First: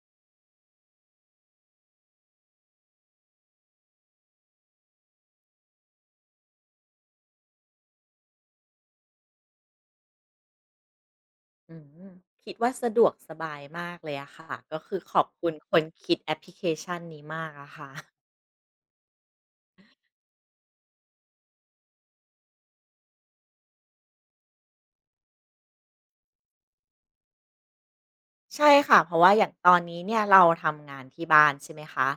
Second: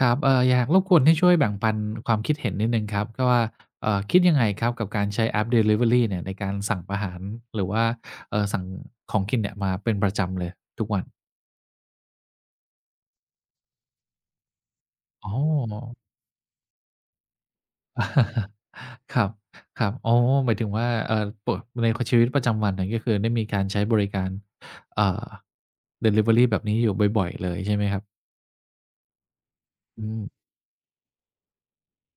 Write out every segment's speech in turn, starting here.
ครับอยากรบกวนให้ช่วยแบ่งปันความคิดเห็นนิดหนึ่งครับก็ว่าคิดยังไงครับกับการใช้แอปดิลิเวอรีเนี่ยในการสั่งอาหารหรือว่าสั่งของกินเนี่ยมาเป็นประจำเลยทุกวันอืมคิดว่าสะดวกสบายมากเลยอะค่ะก็คือขอบอ๋อ คุณคนคิดแอปพลิเคชันนี้มากอะค่ะ ครับครับอ๋อหมายถึงว่าปกในคชีวิตประจำวันเนี่ยก็คือได้มีการใช้บริการเอ่อดิลิเวอรีแบบนี้อยู่บ่อยๆเลยใช่ไหมครับใช่ค่ะเพราะว่าอย่างตอนนี้อืเนี่ยมเราทำงานที่บ้านใช่ไหมคะ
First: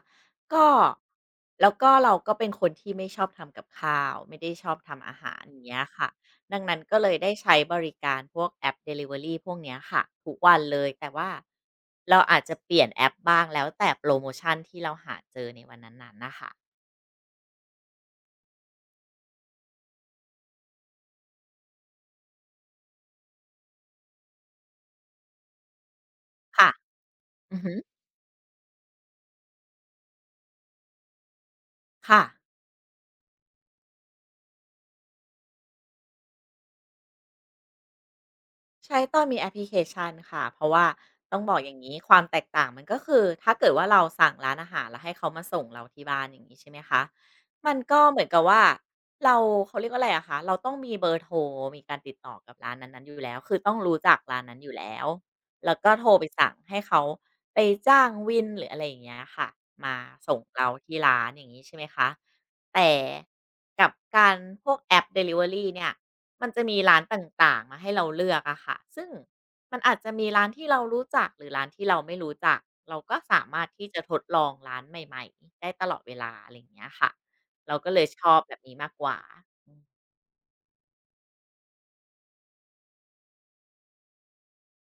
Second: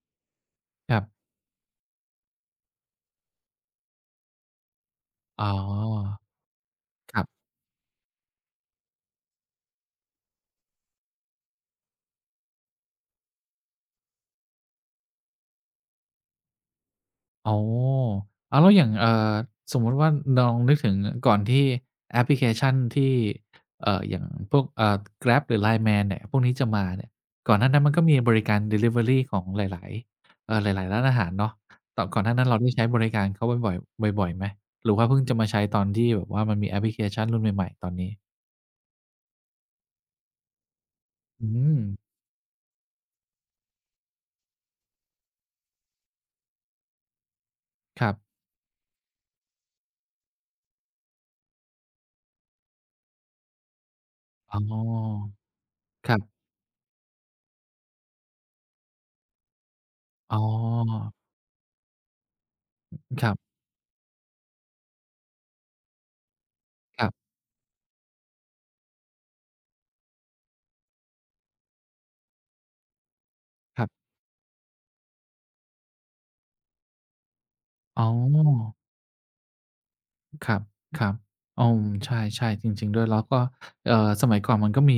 ก็ครับแล้วก็เราก็เป็นคนที่ไม่ชอบทำกับข้าวไม่ได้ชอบทำอาหารอ๋อย่างเงี้ยค่ะอดังนั้นก็เลยครัได้บ ใช้บริการพวกแอปด e ลิเวอรีพวกเนี้ยค่ะทุกวันเลยแต่ว่าเราอาจจะเปลี่ยนแอปบ้างแล้วแต่โปรโมชันที่เราหาเจอในวันนั้นๆนะคะอ๋ออ้าวแล้วอย่างสมมุติว่าลองนึกถึงก่อนที่แอปพลิเคชันที่อย่างพวกGrab หรือ Line Man เนี่ยพวกนี้จะค่ะมาเนี่ยก่ออืนอหน้าฮึนั้นมันก็มีบริการดิลิเวอรีของหลายๆหลายๆร้านอาหารเนาะตอนก่ค่ะ อนหน้านั้นเราได้ใช้บริการเขาบ่อยๆ บ่อยๆไหมหรือว่าเพิ่งจะมาใช้ตอนที่แบบว่ามันมีแอปพลิเคชันรุ่นใหม่ๆ ตอนนี้ใช้ตอนมีแอปพลิเคชันค่ะเพราะว่าต้องอืบอกอย่างมนี้ความแตกต่างมันก็คือถ้าเกิดว่าเราสั่งร้านอาหารแล้วให้เขามาส่งเราที่บ้านอย่างนี้ใช่ไหมคะมันก็ครัเหมือนบกับว่าเราเขาเรียกว่าอะไรอะคะเราต้องมีเบอร์โทรมีการติดต่อกับร้านนั้นๆอยู่แล้วคือต้องรู้จักร้านนั้นอยู่อ๋แล้วอแล้วก็โทรครัไปบสั่งให้เขาไปจ้างวินหรืออะไรอย่างเงี้ยค่ะมาอ๋ส่งอเราที่ร้านอย่างนี้ใช่ไหมคะแต่ครับกับการพวกแอปด e ลิเวอรีเนี่ย มันจะมีร้าคนรัตบ่างๆมาให้เราเลือกอะค่ะซึ่งมันอาจจะมีร้านที่เรารู้จักหรือร้านที่เราไม่รู้จัก เราก็สามารถคที่รัจะบทดลองร้านใหม่ๆได้ตลอดเวลาอะไรอย่างเงี้ยค่ะเราก็เลอ๋อ ยชอบแบบนี้มากกว่าอืมครับครับอืมใช่ใช่จริงๆด้วยแล้วก็สมัยก่อนมันก็มี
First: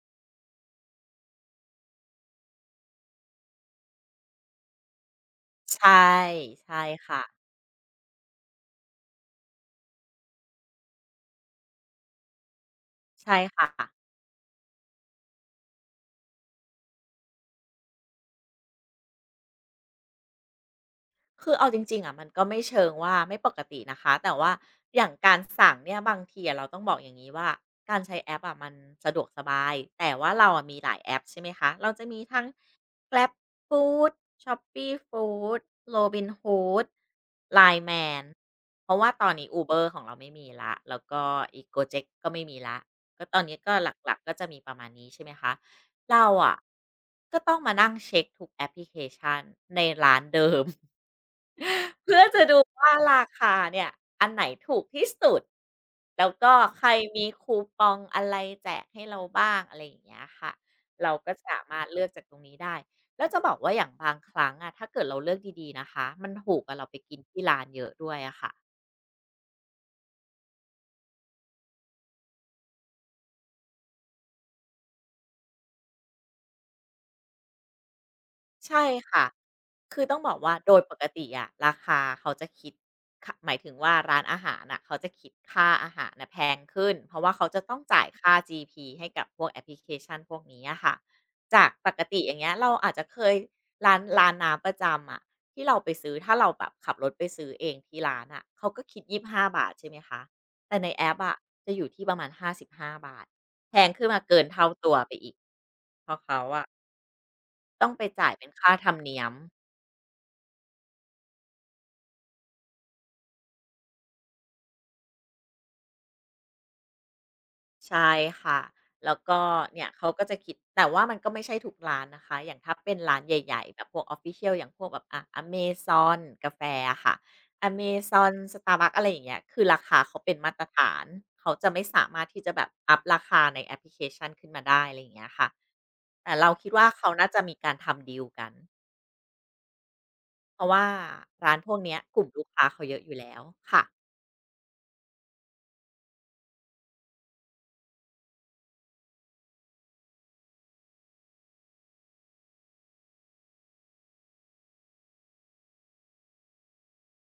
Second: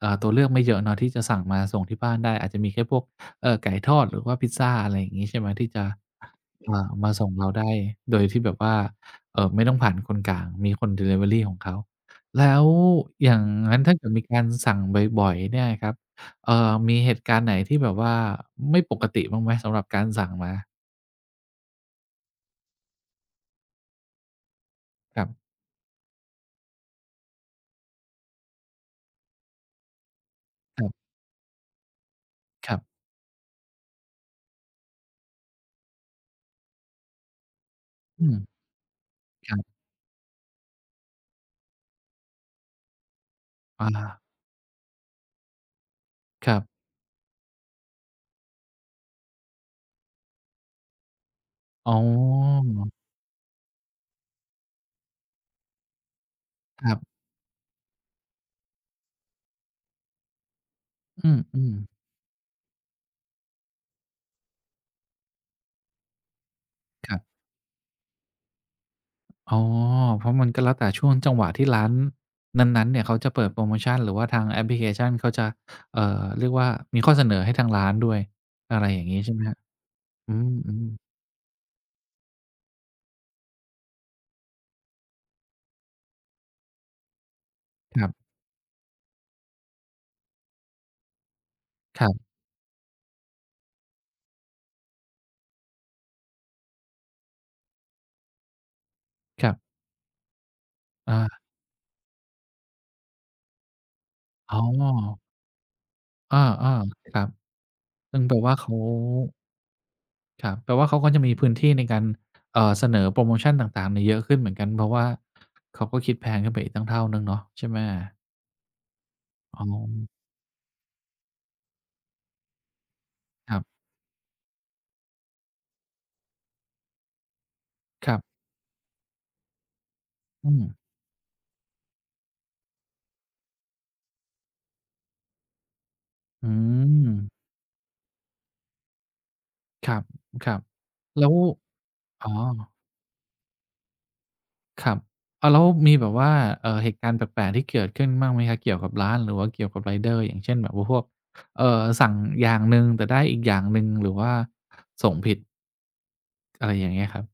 ตัวเลือกไม่เยอะเนาะที่จะสั่งมาส่งที่บ้านได้อาจจะมีแค่พวกไก่ทอดหรือว่าพิซซาอะไรอย่างงี้ใช่ไหมที่ใชจะ่ ใช่มาค่ะ ส่งเราได้โดยที่แบบว่าไม่ต้องผ่านคนกลางมีคนดิลิเวอรีของเขาแล้วอใช่ย่างค่ะ งั้นถ้าเกิดมีการสั่งบ่อยๆเนี่ยครับเอ่อมีเหตุการณ์ไหนที่แบบว่าไม่ปกติบ้างไหมสำหรับการสั่งมาคือเอาจริงๆอะมันก็ไม่เชิงว่าไม่ปกตินะคะแต่ว่าอย่างคการรัสั่งเนี่ยบางทีอะเราต้องบอกอย่างนี้ว่าการใช้แอปอะมันสะดวกสบายแต่ว่าเราอะมีหลายบแอปใช่ไหมคะเราจะมีทั้ง ๆครับ GrabFood, Shopee Food, Robinhood, Line Man อืมเพราะว่าตอนนี้ ครับ Uber ของเราไม่มีละแล้วก็อีก Gojek ก็ไม่มีละก็ตอนนี้ก็หลักอาๆก็จะมีประมาณนี้ใช่ไหมคะเราคอะรับ ก็ต้องมานั่งเช็คทุกแอปพลิเคชันในร้านเดิม อ๋อ เพื่อจะดูว่าราคาเนี่ยอันไหนถูกที่สุดแล้วก็ใคครรับมีคูปองอะไรแจกให้เราบ้างอะไรอย่างเงี้ยค่ะเราอืก็สามมารถเลือกจากตรงนี้ได้แล้วจะบอกว่าอย่างบางครั้งอะถ้าเกิดเราเลือกดีๆนะคะมันถูกกว่าเราไปๆคกิรันบที่ร้านเยอะด้วยอะค่ะ อ๋อเพราะมันก็แล้วแต่ช่วงจังหวะที่ร้านนั้นๆ เนี่ยเขาจะเปิดโพรโมชันหรือว่าทางแอปพลิเคชันเขาจะเอ่อเรียกว่ามีข้อเสนอให้ทางร้านด้วยอะใช่ไรอย่างงี้ค่ะ ใช่ไหมครับคือต้องบอือกว่าโดยมปๆกติอะราคาเขาจะคิดคะหมายถึงว่าร้านอาหารน่ะเขาจะคิดค่าอาหารนะแพงขึ้น เพราะว่าเขาจะต้องคจ่ายรับค่า GP ให้กับพวกแอปพลิเคชันพวกนี้อะค่ะจากปกติคอย่างเงี้ยเราอาจจะเคยร้านน้ำประจำอะที่เราไปซื้อถ้าเราแบบขับรถไปซื้อเองที่ร้านอ่ะเขาก็คิดยี่สิบห้ารับๆบาทใช่ไหมคะแต่ในแอปอาอะจะอยู่ที่ประมาณ55บห้าบาทแพงขึ้นมาเกินอ๋อเท่าตัวไปอีกเพราะอาเขาอะๆครับต้องไปซึ่งจ่ายแปลเป็นว่าค่าเขาธรรมเนียม ครับแปลว่าเขาก็จะมีพื้นที่ในการเสนอโพรโมชันต่างๆเนี่ยเยอะขึ้นเหมือนกันเพราะว่าเขาก็คิดแพงขึ้นไปอีกตั้งเท่าหนึ่งเนาะใช่ไหมใช่ค่ะ แล้วก็อ๋อเนี่ยเขาก็จะคิดแต่ว่ามันก็ไม่ใช่ทุกร้านนะคะอย่างถ้าเป็นร้านคใหรัญ่ๆบแบบพวก Official อย่างพวกแบบอะ Amazon กาแฟอะค่ะ ครั Amazon บ Starbucks อะไรอย่างเงี้ยคือราคาเขาเป็นอืมาตมรฐานเขาจะไม่สามารถที่จะแบบอัปราคาในแอปพลิเคชันขึ้นมาได้อะไรอย่างเงี้ยค่ะแต่อืเราคิดว่าเขามน่าจะมีการทำดีลกัน ครับ ครัเพบ ราะว่าแล้วร้านพวกเนี้ยกอ๋ลุ่มอลูกค้าเขาเยอะอยู่แล้วค่ะ ครับอ้าวแล้วมีแบบว่า เหตุการณ์แปลกๆที่เกิดขึ้นบ้างไหมครับเกี่ยวกับร้านหรือว่าเกี่ยวกับไรเดอร์อย่างเช่นแบบว่าพวก เอ่อ สั่งอย่างหนึ่งแต่ได้อีกอย่างหนึ่ง หรือว่าส่งผิดอะไรอย่างเงี้ยครับ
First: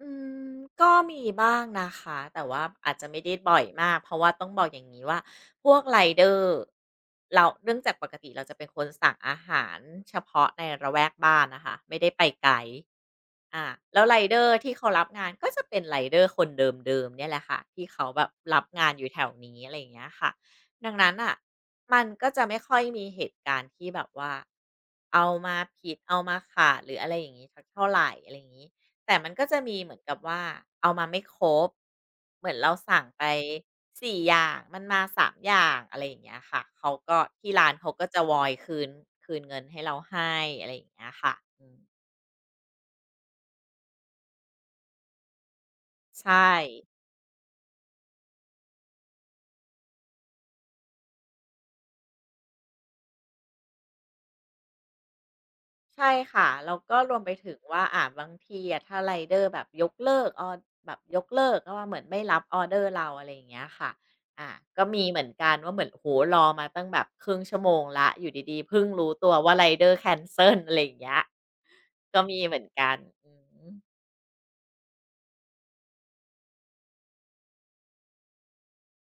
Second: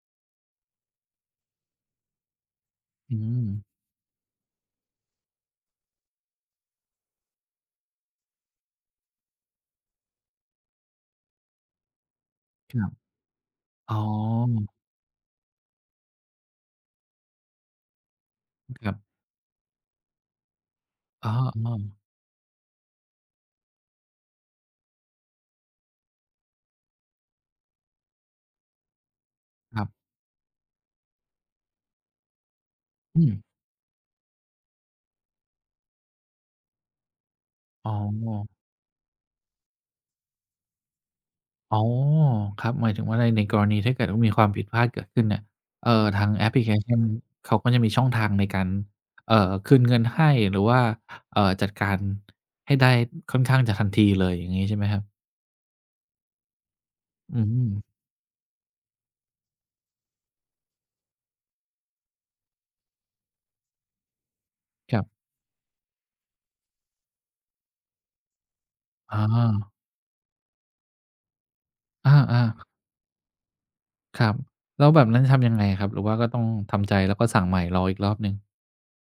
อืมก็มีบ้างนะคะแต่ว่าอาจจะอืไม่ได้มบ่อยมากเพราะว่าต้องบอกอย่างนี้ว่าพวกไรเดอร์เราเนื่องจากปกติเราจะเป็นคนสั่งอาหารเฉพาะในระแวกบ้านนะคะไม่ได้ไปไกล ครับอาอ๋อแล้วไรเดอร์ที่เขารับงานก็จะเป็นไรเดอร์คนเดิมๆเนี่ยแหละค่ะที่เขาแบบรับคงานรัอยู่แถบวนี้อะไรอย่างเงี้ยค่ะดังนั้นอ๋อ่ะอๆมันก็จะไม่ค่อยมีเหตุการณ์ที่แบบว่าเอามาผิดเอามาขาดหรืออะไรอย่างงี้สักเท่าไหรอะไรอย่างงี้แต่มันก็จะมีครัเหมือนบกับว่าเอามาไม่ครบเหมือนเราสั่งอืไปม4อย่างมันมา3อย่างอะไรอย่างเงี้ยค่ะเขาก็ที่ร้านอ๋เขาอ ก็จะวอยคืนเงินให้เราให้อะไรอย่างเงี้ยค่ะอือ๋มอครับ หมายถึงว่าในในกรณีถ้าเกิดว่ามีความผิดพลาดเกิดขึ้นเนี่ย เอ่อทางใช่ แอปพลิเคชันเขาก็จะมีช่องทางในการ เอ่อคืนเงินให้ หรือว่า จัดการให้ได้ค่อนข้างจะทันทีเลยอย่างงี้ใช่ไหมครับใช่ค่ะแล้วก็รวมไปอืถึมงว่าบางทีอะถ้าไรเดอร์แบบยกเลิกออแบบยกเลิกก็ว่าเหมือนไม่รับออร์เดอร์เราอะไรอย่างเงี้ยค่ะอาก็ครัมีเหมือบนกันว่าเหมือนโอ้โฮรอมาตั้งแบบครึ่งชั่วโมงแล้วอยู่ดีๆเพิ่งรู้อ๋อตัวว่าไรเดอร์แคนเซิลอะไรอย่างเงี้ยก็มีเหอามือนกันอือฮึ ๆครับ แล้วแบบนั้นทำยังไงครับ หรือว่าก็ต้องทำใจแล้วก็สั่งใหม่รออีกรอบหนึ่ง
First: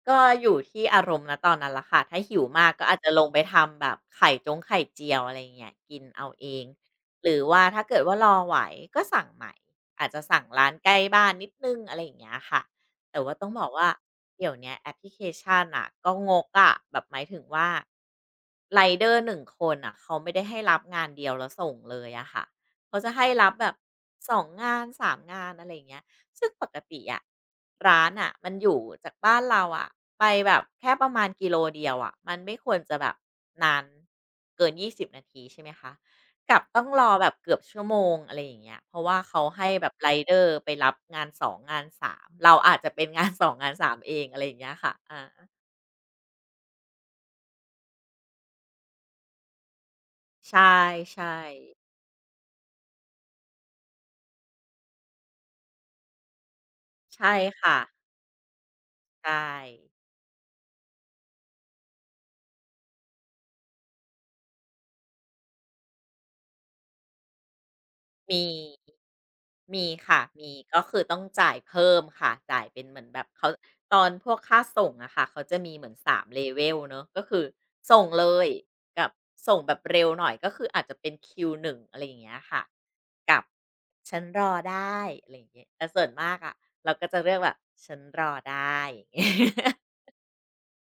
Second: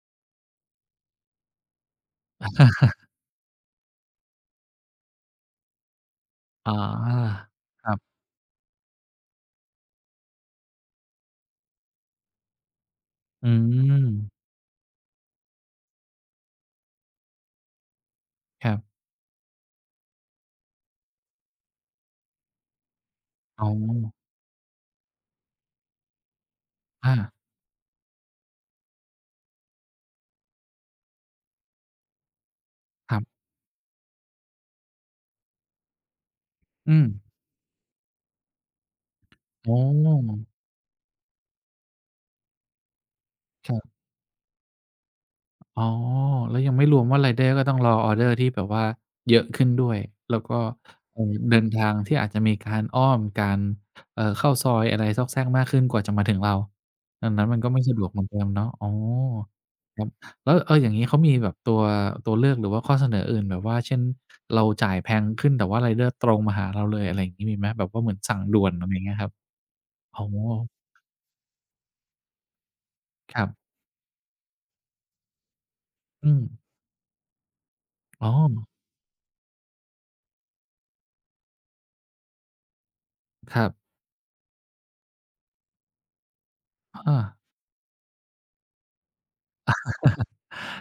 ก็อยู่ที่อารมณ์ณตอนนั้นแหละค่ะ ถ้าหิวมากก็อาจจะลงไปทำแบบไข่จงไข่เจียวอะไรอย่างเงี้ยกินเอาเอง อ๋หรืออว่าถ้าครัเกิดบว่ารอไหวก็สั่งใหม่ อาจจะสั่งร้านใกล้บ้านนิดหนึ่งอะไรอย่างเงี้ยค่ะ แต่ว่าต้อืองบอกว่ามเดี๋ยวเนี้ยแอปพลิเคชันน่ะก็งกอะแบบหมายถึงว่าครับไรเดอร์หนึ่งคนน่ะเขาไม่ได้ให้รับงานเดียวแล้วส่งเลยอะค่ะเขาจะให้รับแบอ๋อบสองงานสามงานอะไรอย่างเงี้ย ซึ่งปกติอะอาร้านอะมันอยู่จากบ้านเราอะไปแบบแค่ประมาณกิโลเดียวอะมันไม่ควรจะแบคบรับนานเกิน20 นาทีใช่ไหมคะกลับต้องอืรมอแบบเกือบชั่วโมงอะไรอย่างเงี้ยเพราะว่าเขาให้อ๋แบบไรเดออร์ไปรับงานสองงานสามเราอาจจะเป็นงาน สองงาคนสารับ มเองอะไรอย่างเงี้ยค่ะอาอ๋อแล้วยังไม่รวมว่ารายเดอร์ก็ต้องรอออร์เดอร์ที่แบบว่าเยอะขึ้นด้วยแล้วก็ใช่เอ่อใช่เดินทางที่อาจจะมีการอ้อมการเข้าซอยอะไรซอกแซกมากขึ้นกว่าจะมาถึงเราดัใช่งนั้นมันก็ค่ะไม่สะดวกเหมือนเดิมเนาะอ๋อใช่ ครับแล้วเอออย่างงี้เขามีแบบตัวตัวเลือกหรือว่าข้อเสนออื่นแบบว่าเช่นเราจ่ายแพงขึ้นแต่ว่าไรเดอร์ตรงมาหาเราเลยอะไรอย่างงี้มีไหมแบบว่าเหมือนสั่งมี ด่วนอะไรอย่างเงี้ยครับมีอ๋ค่ะ อมี ก็คือต้องจ่ายเพิ่มค่ะจ่ายเป็นเหมือนแบบครัเขาบตอนพวกค่าส่งอะค่ะเขาจะมีเหมือนสาม อืม level เนาะก็คือส่งเลอ๋อยกับส่งแบบเร็วหน่อยก็คืออาจจะเป็นคิว1อะไรอย่างเงี้ยค่ะกับครับฉันรอได้อะไรอย่างเงี้ยแต่ส่วนมากอะเราก็จะอาเลือกแบบฉันรอได้อย่างงี้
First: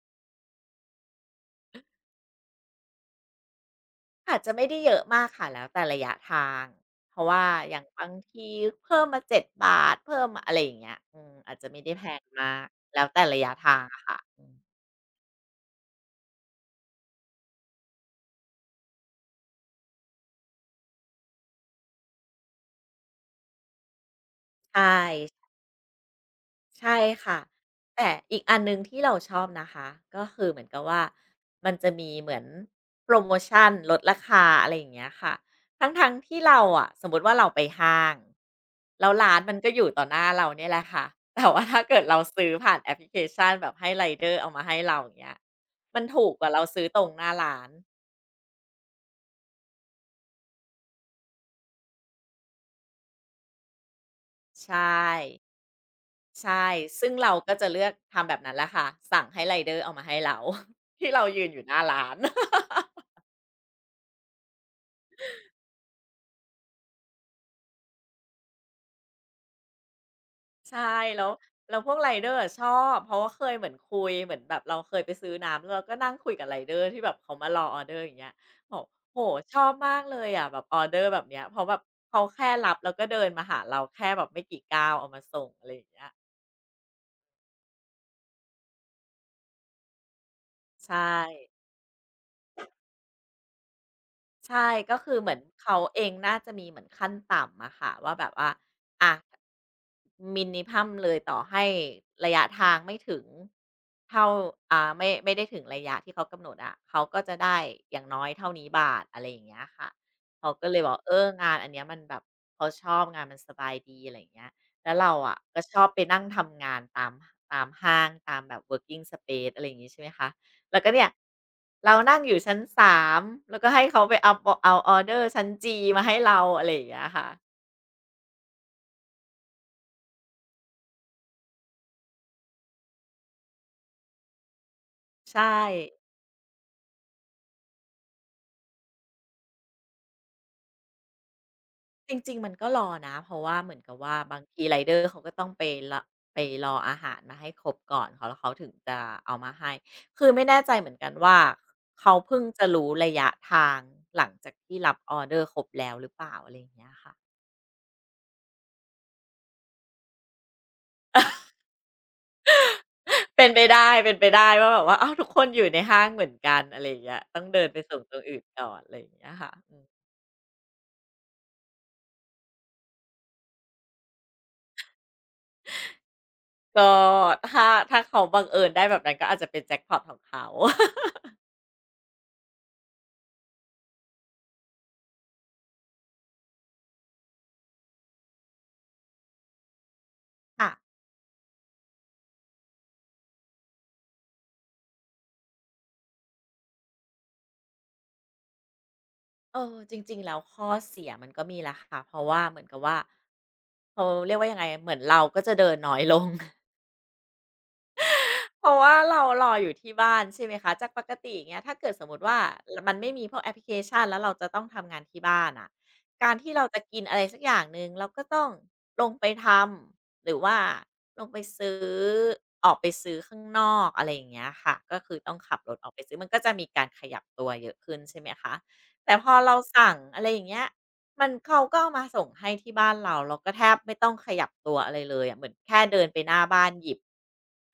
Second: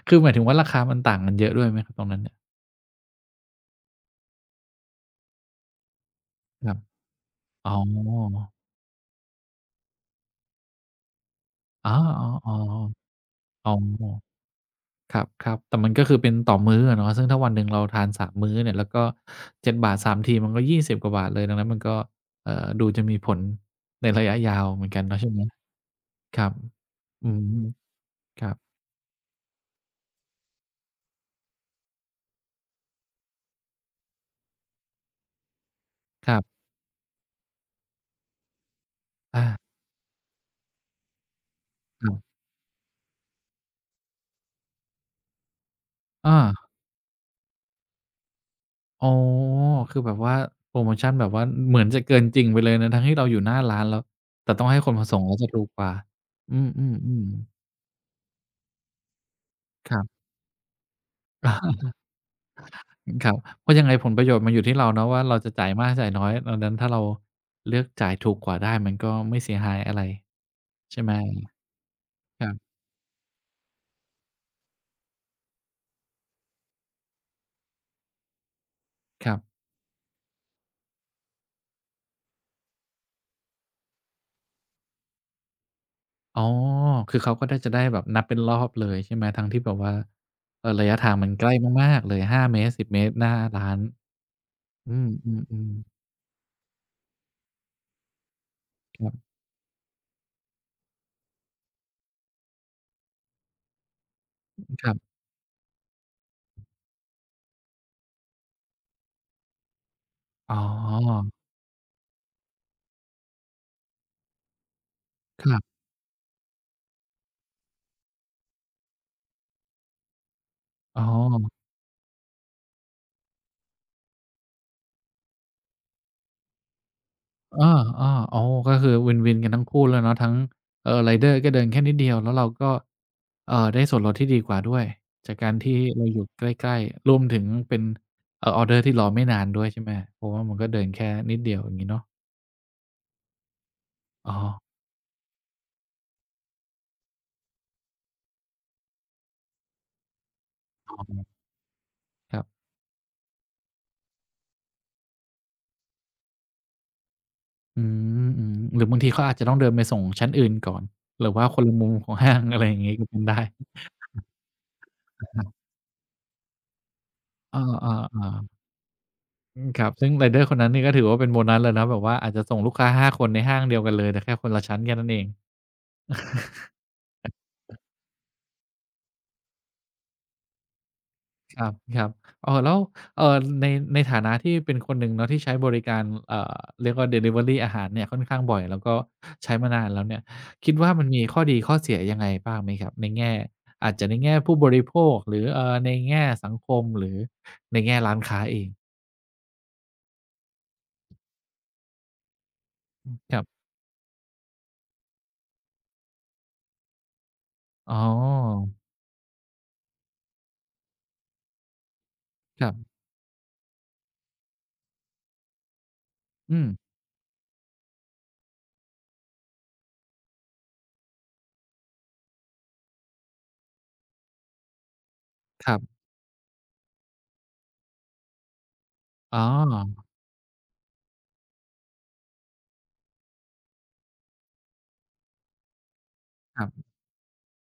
คือหมายถึงว่าราคามันต่างกันเยอะด้วยไหมครับตรงนั้น อาจจะไม่ได้เยอะมากค่ะแล้วแต่ระยะทาคงรับเพราะว่าอ๋อย่างบางอทีเพิ่มมา7 บาทเพิ่มมาอะไรอย่างเงี้ยอืมอาจจะไม่อ๋ได้อแพงมากๆแล้วๆแต่ระยะอ๋อทางอะค่ะอืมครับๆแต่มันก็คือเป็นต่อมื้ออะเนาะซึ่งถ้าวันหนึ่งเราทานสามมื้อเนี่ยแล้วก็7 บาท3 ทีมันก็20 กว่าบาทเลยดังนั้นมันก็ดูจะมีผลในระยะยาวเหมือใช่ นกันเนาะใช่ไหมครับใช่อืค่ะมแต่อีคกรัอับนหนึ่งที่เราชอบนะคะก็คือเหมือนกับว่ามันจะมีเหมือนโปรโมชั่นลดราคาอะไรอย่างเงี้ยค่ะทั้งๆทครัที่เราบอะสมมุติว่าเราไปห้างแล้วร้านมันอาก็อยู่ต่อหน้าเราเนี่ยแหละค่ะ แต่ว่าถ้าเกิดครัเราบซื้อผ่านแอปพลิเคชันแบบให้ไรเดอร์เอามาให้เราอย่างเงี้ยมันถูกอากว่าเราซื้อตรงหน้าร้านอ๋อคือแบบว่าโพรโมชันแบบว่าเหมือนจะเกินจริงไปเลยนะทั้งที่เราอยู่หน้าร้านแล้วแต่ต้อใชงให้คนมาส่งแล้ว่จะถูกกว่าอืใช่ซึ่งมเราๆก็ๆจะเลือกทำแบบนั้นแหละค่ะสั่งให้ไรเดอร์คเอารัมาให้บ เรา ที่เรายืนอยู่หน้า ร้าน ครับเพราะยังไงผลประโยชน์มันอยู่ที่เราเนาะว่าเราจะจ่ายมากจ่ายน้อยดังนั้นถ้าเราเลือกจ่ายถูกกว่าได้มันก็ไม่เสียหายอะไรใช่ใช่ไหมแล้วแล้วพวกไรเดอร์คอะรัชอบบเพราะว่าเคยเหมือนคุยเหมือนแบบเราเคยไปซื้อน้ำแล้วเราก็นั่งคุยกับไรเดอร์ที่แบบเขามารอออร์เดอร์อย่างเงี้ยบอกโอ้คโฮรัชบอบมากเลยอะแบบออร์เดอร์แบบเนี้ยเพราะแบบเขาแค่รับแล้วก็เดินมาหาเราแค่แบบไม่กี่ก้าวเอามาส่งอะไรอย่างเงี้ยอ๋อคือเขาก็ได้จะได้แบบนับเป็นรอบเลยใช่ไหมทั้งที่แบบว่าระยะใช่ ทางมันใกล้มากๆเลย5 เมตร 10 เมตรหน้าร้านใช่อืก็คือเหมือนมเขาเอๆๆงน่าจะมีเหมือนขั้นต่ำอะค่ะว่าแบบว่าครัอ่ะบมินิพัมเลยต่อให้ระยะทางไม่ถึงเท่าคอ่ารัไม่บไม่ได้ถึงระยะที่เขากำหนดอะเขาก็จะได้อย่างน้อยเท่านี้บาทอะไรอย่างเงี้ยค่ะเขาอ๋ก็เลยบอกเออองานอันเนี้ยมันแบบเขาชอบงานมันสบายดีอะไรอย่างเงี้ยแล้วเราอะครัก็ชบอบไปนั่งทำงานตามตามห้างตามแบบ working space อะไรอย่างงี้ใช่ไหมคะ แล้วก็อ๋อ เนี่ยเรานั่งอยู่ชั้นสามแล้วก็ให้เขาไปเอาออเดอร์ชั้นจีมาให้เราอะไรอย่างเงี้ยค่ะเออๆอ๋อก็คือวินๆกันทั้งคู่เลยเนาะทั้งไรเดอร์ก็เดินแค่นิดเดียวแล้วเราก็ ได้ส่วนลดที่ดีกว่าด้วย จากใช่การที่เราอยู่ใกล้ๆรวมถึงเป็นออร์เดอร์ที่รอไม่นานด้วยใช่ไหมเพราะว่ามันก็เดินแค่นิดเดียวอย่างงี้เนาะจริงๆมันก็รอนะเพราะว่าเหมือนกับว่าอ๋อบางทีไรเดอร์เขาก็ต้องไปละไปรออาหารมาให้ครบก่อนเขาแล้วเขาถึงจะเอามาให้คือไม่แน่ใจเหมือนกันว่าเขาๆคเพิ่รังบจะรู้ระยะทางหลังจากที่รับออเดอร์ครบแล้วหรือเปล่าอะไรอย่างเงี้ยค่ะอืมอืมหรือบางทีเขาอาจจะต้องเดินไปส่งชั้นอื่นก่อนหรือว่าคนละมุมของห้าง อะไรอย่างงี้ก็เป็นได้เป็นไปได้เป็นไปได้ว่าแบบว่าอ้าวทุกคนอยู่ในห้างเหมือนกันอะไรอย่างเงี้ยต้องเออเดินไปส่งตรงอื่นๆๆก่อนอะไรอย่างเงี้ยค่ะ อืมครับซึ่งไรเดอร์คนนั้นนี่ก็ถือว่าเป็นโบนัสเลยนะแบบว่าอาจจะส่งลูกค้า5 คนในห้างเดียวกันเลยแต่แค่คนละชั้นแค่นั้นเอง ก็ถ้าเขาบังเอิญได้แบบนั้นก็อาจจะเป็นแจ็กพอตของเขา ครับครับเออแล้วเอ่อในในฐานะที่เป็นคนหนึ่งเนาะที่ใช้บริการเอ่อเรียกว่าดิลิเวอรีอาหารเนี่ยค่อนข้างบ่อยแล้วก็ใช้มานานแล้วเนี่ยค่ะคิดว่ามันมีข้อดีข้อเสียยังไงบ้างไหมครับในแง่อาจจะในแง่ผู้บริโภคหรือในแง่สังคมหรือในแง่ร้านค้าเองเออจริงๆแล้วข้อเสียมันก็มีแหละค่ะเพราะว่าเหมือนกับว่าครับเขาเรียกว่ายังไงเหมือนเราก็จะเดินน้อยลง อ๋เพอราะว่าเรารออยู่ที่บ้านใช่ไหมคะจากปกติอย่างเงี้ยถ้าเกิดสมมติว่าครับมันไม่มีพวกแอปพลิเคชันแล้วเราจะต้องทำงานที่บ้านอะการที่อืเรามจะกินอะไรสักอย่างหนึ่งเราก็ต้องลงไปทำหรือว่าลงไปซื้อออกไปซื้อข้างนอกอะไรอย่างเงี้ยค่ะก็คือต้องขับครรัถออกไปบซื้อมันก็จะมีการขยับตัวเยอะขึ้นใช่ไหมคะแต่พออ๋เราสั่งออะไรอย่างเงี้ย มันเขาก็เอามาส่งให้ที่บ้านเราเราก็แทบไม่ต้องขยับตัวอะไรเลยอะเหมือนแค่เดินไปหน้าคบ้ารันหบยิบ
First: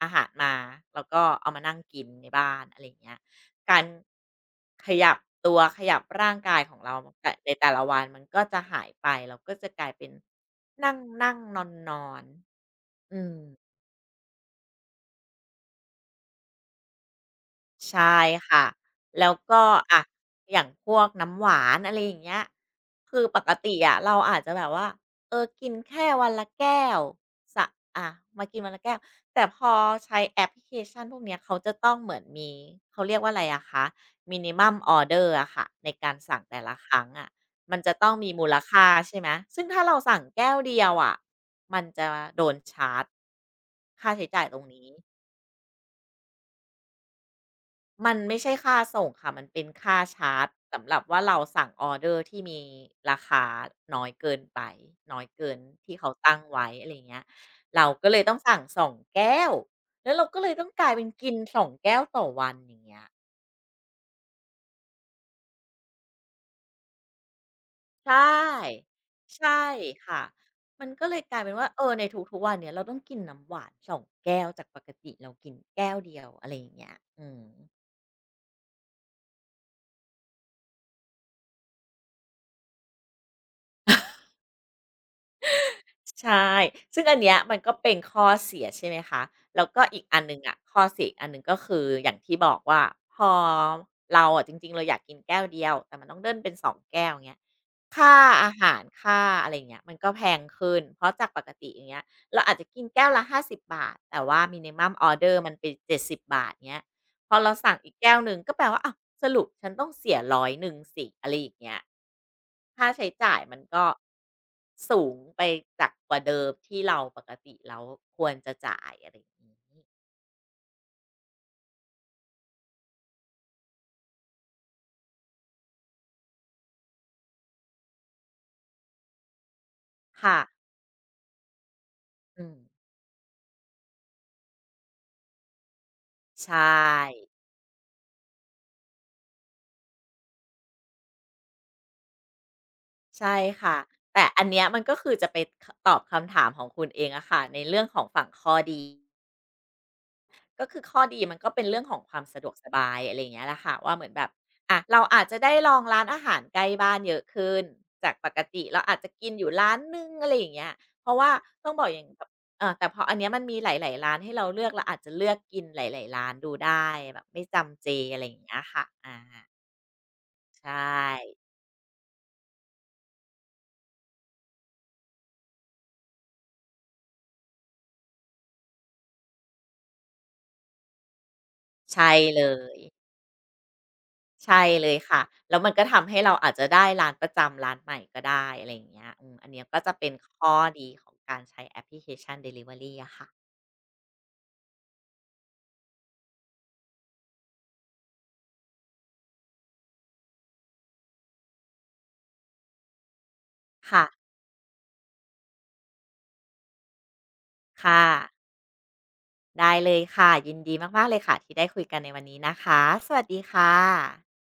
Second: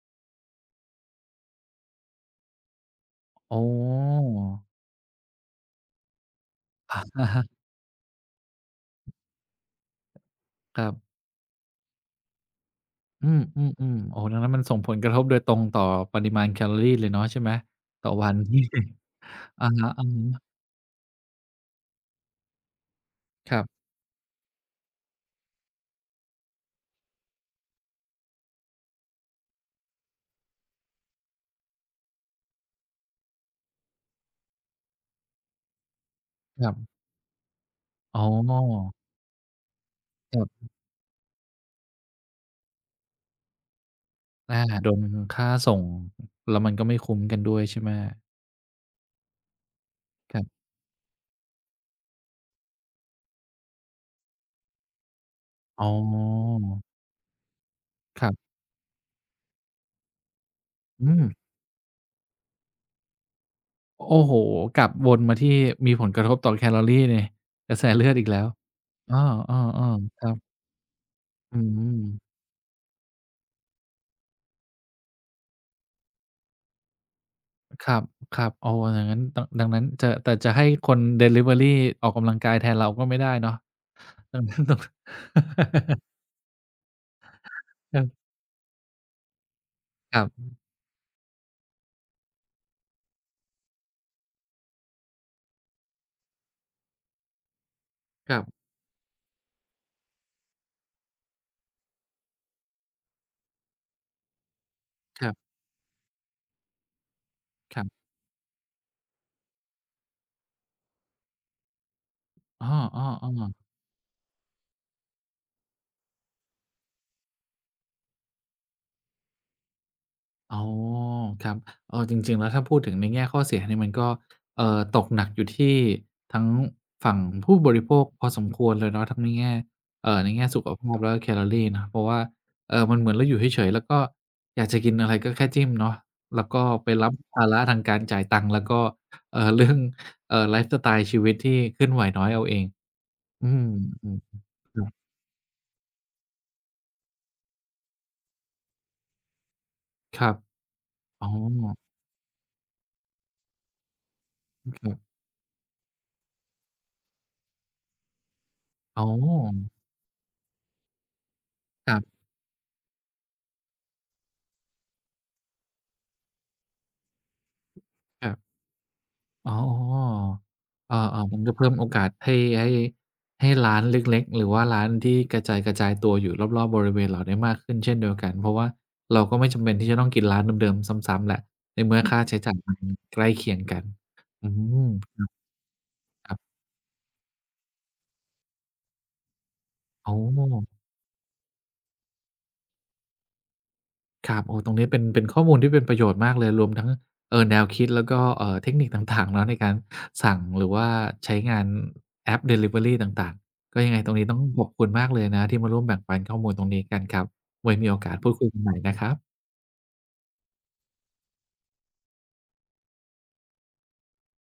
อาหารมาแล้วก็เอามานั่งกินในบ้านอะไรอย่างเงี้ยอ๋อการขยับตัวขยับร่างกายของอเราะแต่ฮะ ในแต่ละวันมันก็จะหายไปเราก็จะกลายเป็น คนรับ ั่งๆนอนๆอือืม มๆๆโอ้ดังนั้นมันส่งผลกระทบโดยตรงต่อปริมาณแคลอรีเลยเนาะใช่ไหมใชต่อ่วัน ที่ค่ะแล้วก็อะฮะอะอๆย่างพวกน้ำหวานอะไรอย่างเงี้ยคือปกครติอะเราอาจจะแบบว่ากินแค่วันละแก้วสะอ่ะมากินวันละแก้วแต่พอใช้แอปพลิเคชันพวกเนี้ยเขาจะต้องเหมือนมีเขาเรียกว่าอะไรอะคะ minimum order อะค่ะในการสั่งแต่ัละบคๆรั้งอะมันจะต้องอ๋มีมูลค่าอใช่ไหมซึ่งถ้าเราสั่งครแก้วับเดียวอะมันจะโดนชาร์จค่าใช้จ่ายตรอางนี้ โดนค่าส่งแล้วมันก็ไม่คุ้มกันด้วยใช่ไหมมันไม่ใช่ค่าส่งค่ะมันเป็นค่าคชารัร์จบสำหรับว่าเราสั่งออเดอร์ที่มีราคาน้อยเกินไปน้อยเกินอ๋อที่เขาตั้งไว้อะไรเงี้ยเราก็เลคยรัต้องบสั่ง2แก้วแล้วเราก็เลยต้องกลายเป็นอืมกิน2แก้วต่อวันอย่างเงี้ยโอ้โฮกลับวนมาที่มีผลกระทบต่อแคลอรีในกระแสใชเลือดอีกแล้ว่เอใช่อๆๆค่ะครับมันก็เลยกลายเป็นอืว่ามในทุกๆวันเนี่ยเราต้องกินน้ำหวาน2แก้วจากปกติเรากินแก้วเดียวอะไรอย่างเงี้ยอืม ครับๆโอ้อย่างงั้นดดังนั้นจะแต่จะให้คนดิลิเวอรีออกกำลังกายแทนเราก็ไม่ได้เนาะ ตรงนั้นตรงใช่ ซึ่งอันเนี้ยมันก็เป็คนรัข้อบเสียใช่ไหมคะ แล้วก็อีกคอันรัหนึ่งบอะข้อเสียอีกอันหนึ่งก็คืออย่างที่บอกว่าพอเราอะจริงๆเราอยากกินแก้วเดียวแต่มันต้องเดิ้นเป็นสองแก้วเงี้ย ค่าครัอาบหารค่าอะไรอย่างเงี้ยมันก็แพงขึ้นเพราะจากปกติอย่างเงี้ยเราอาจจะกินแก้วละ50บบาทแต่ว่า minimum ครั order บมันเป็น70บบาทเงี้ยพอเราสั่งอีกแก้วหนึ่งก็แปลว่าอ้าวสรุปฉันต้องเสียร้อยหนึ่งสิอะไรอย่างเงี้ยอ้ค่าใช้จ่ายอๆมันๆก็สูงไปจากกว่าเดิมที่เราปกติแล้วควรจะจ่ายอะไรอย่างงี้อ๋อครับเออจริงๆ แล้วถ้าพูดถึงในแง่ข้อเสียเนี่ยมันก็ตกหนักอยู่ที่ทั้งฝั่งผู้บริโภคพอสมควรเลยเนาะทั้งในแง่ในค่ะแง่สุขภาพแล้วก็แคลอรีเนาะเพราะว่าอืมมันเหมือนเราอยู่เฉยๆแล้วก็อยากจะกินอะไรก็แค่จิ้มเนาะแล้วใช่ ก็ไปรับภาระทางการจ่ายตังค์แล้วก็เรื่องไลฟ์สไตล์ชีวิตที่เคลื่อนไหวน้อยเอาเองใช่อืมค่ะอือแต่อันเนี้ยคมันรัก็บคือจะไปตอบคำถามของคุณเองอะค่ะในเรื่องของฝั่งข้อดีครับ ก็คือข้อดีอ๋อมันก็เป็นเรื่องของความสะดวกสบายอะไรอย่างเงี้ยแหละค่ะว่าเหมือนแบบอะครัเราบอาจจะได้ลองร้านอาหารใกล้บ้านเยอะขึ้นจากปกติเราอาจอ๋จะกินอยู่อร้านหนึ่งอะไรอย่างเงี้ยเพราะว่าต้องบอกคอรัย่างบแบบแต่พออันเนี้ยมันมีหลายๆร้านให้เราเลือกเราอาจจะเลือกกินหลายๆร้านดูได้แบบไม่จำเจอะไรคอรัย่างเงี้บยค่ะอาอ๋อใชๆเออๆ่มันก็เพิ่มโอกาสให้ให้ให้ร้านเล็กๆ หรือว่าร้านที่กระจายกระจายตัวอยู่รอบๆบริเวณเราได้มากขึ้นเช่นเดียวกันเพราะว่าเราก็ไม่จำเป็นที่จะต้องกินร้านเดิมๆซ้ำๆแหละในเมื่อใช่ค่าใช้เลจ่ายมัย นใกล้เคียงกันอืใช่มเลยค่ะแล้วมันก็ทำให้คเรารัอาจบจะได้ร้านประจำร้านใหม่ก็ได้อะไรอย่างเงี้ยอืมอันเนี้ยก็จะเป็อ๋นอ ข้อดีของการใช้แอปพลิเคชันด e ลิเวอรีอะค่ะครับโอ้ตรงนี้เป็นข้อมูลที่เป็นประโยชน์มากเลยรวมทั้งแนวคิดแล้วก็เทคนิคต่างๆเนาะในการสั่งหรือว่าใช้งานแอปดิลิเวอรีต่างๆก็ยังไงค่ะตรงนี้ต้องขอบคุณมากเลยนะที่มาร่วมแบ่งปันข้อมูลตรงนี้กันครับไว้มีโอค่ะกาสพูดคุยกันใหม่นะครับได้เลยค่ะยินดีมากๆเลยค่ะที่ได้คุยกันในวันนี้นะคะสวัสดีค่ะ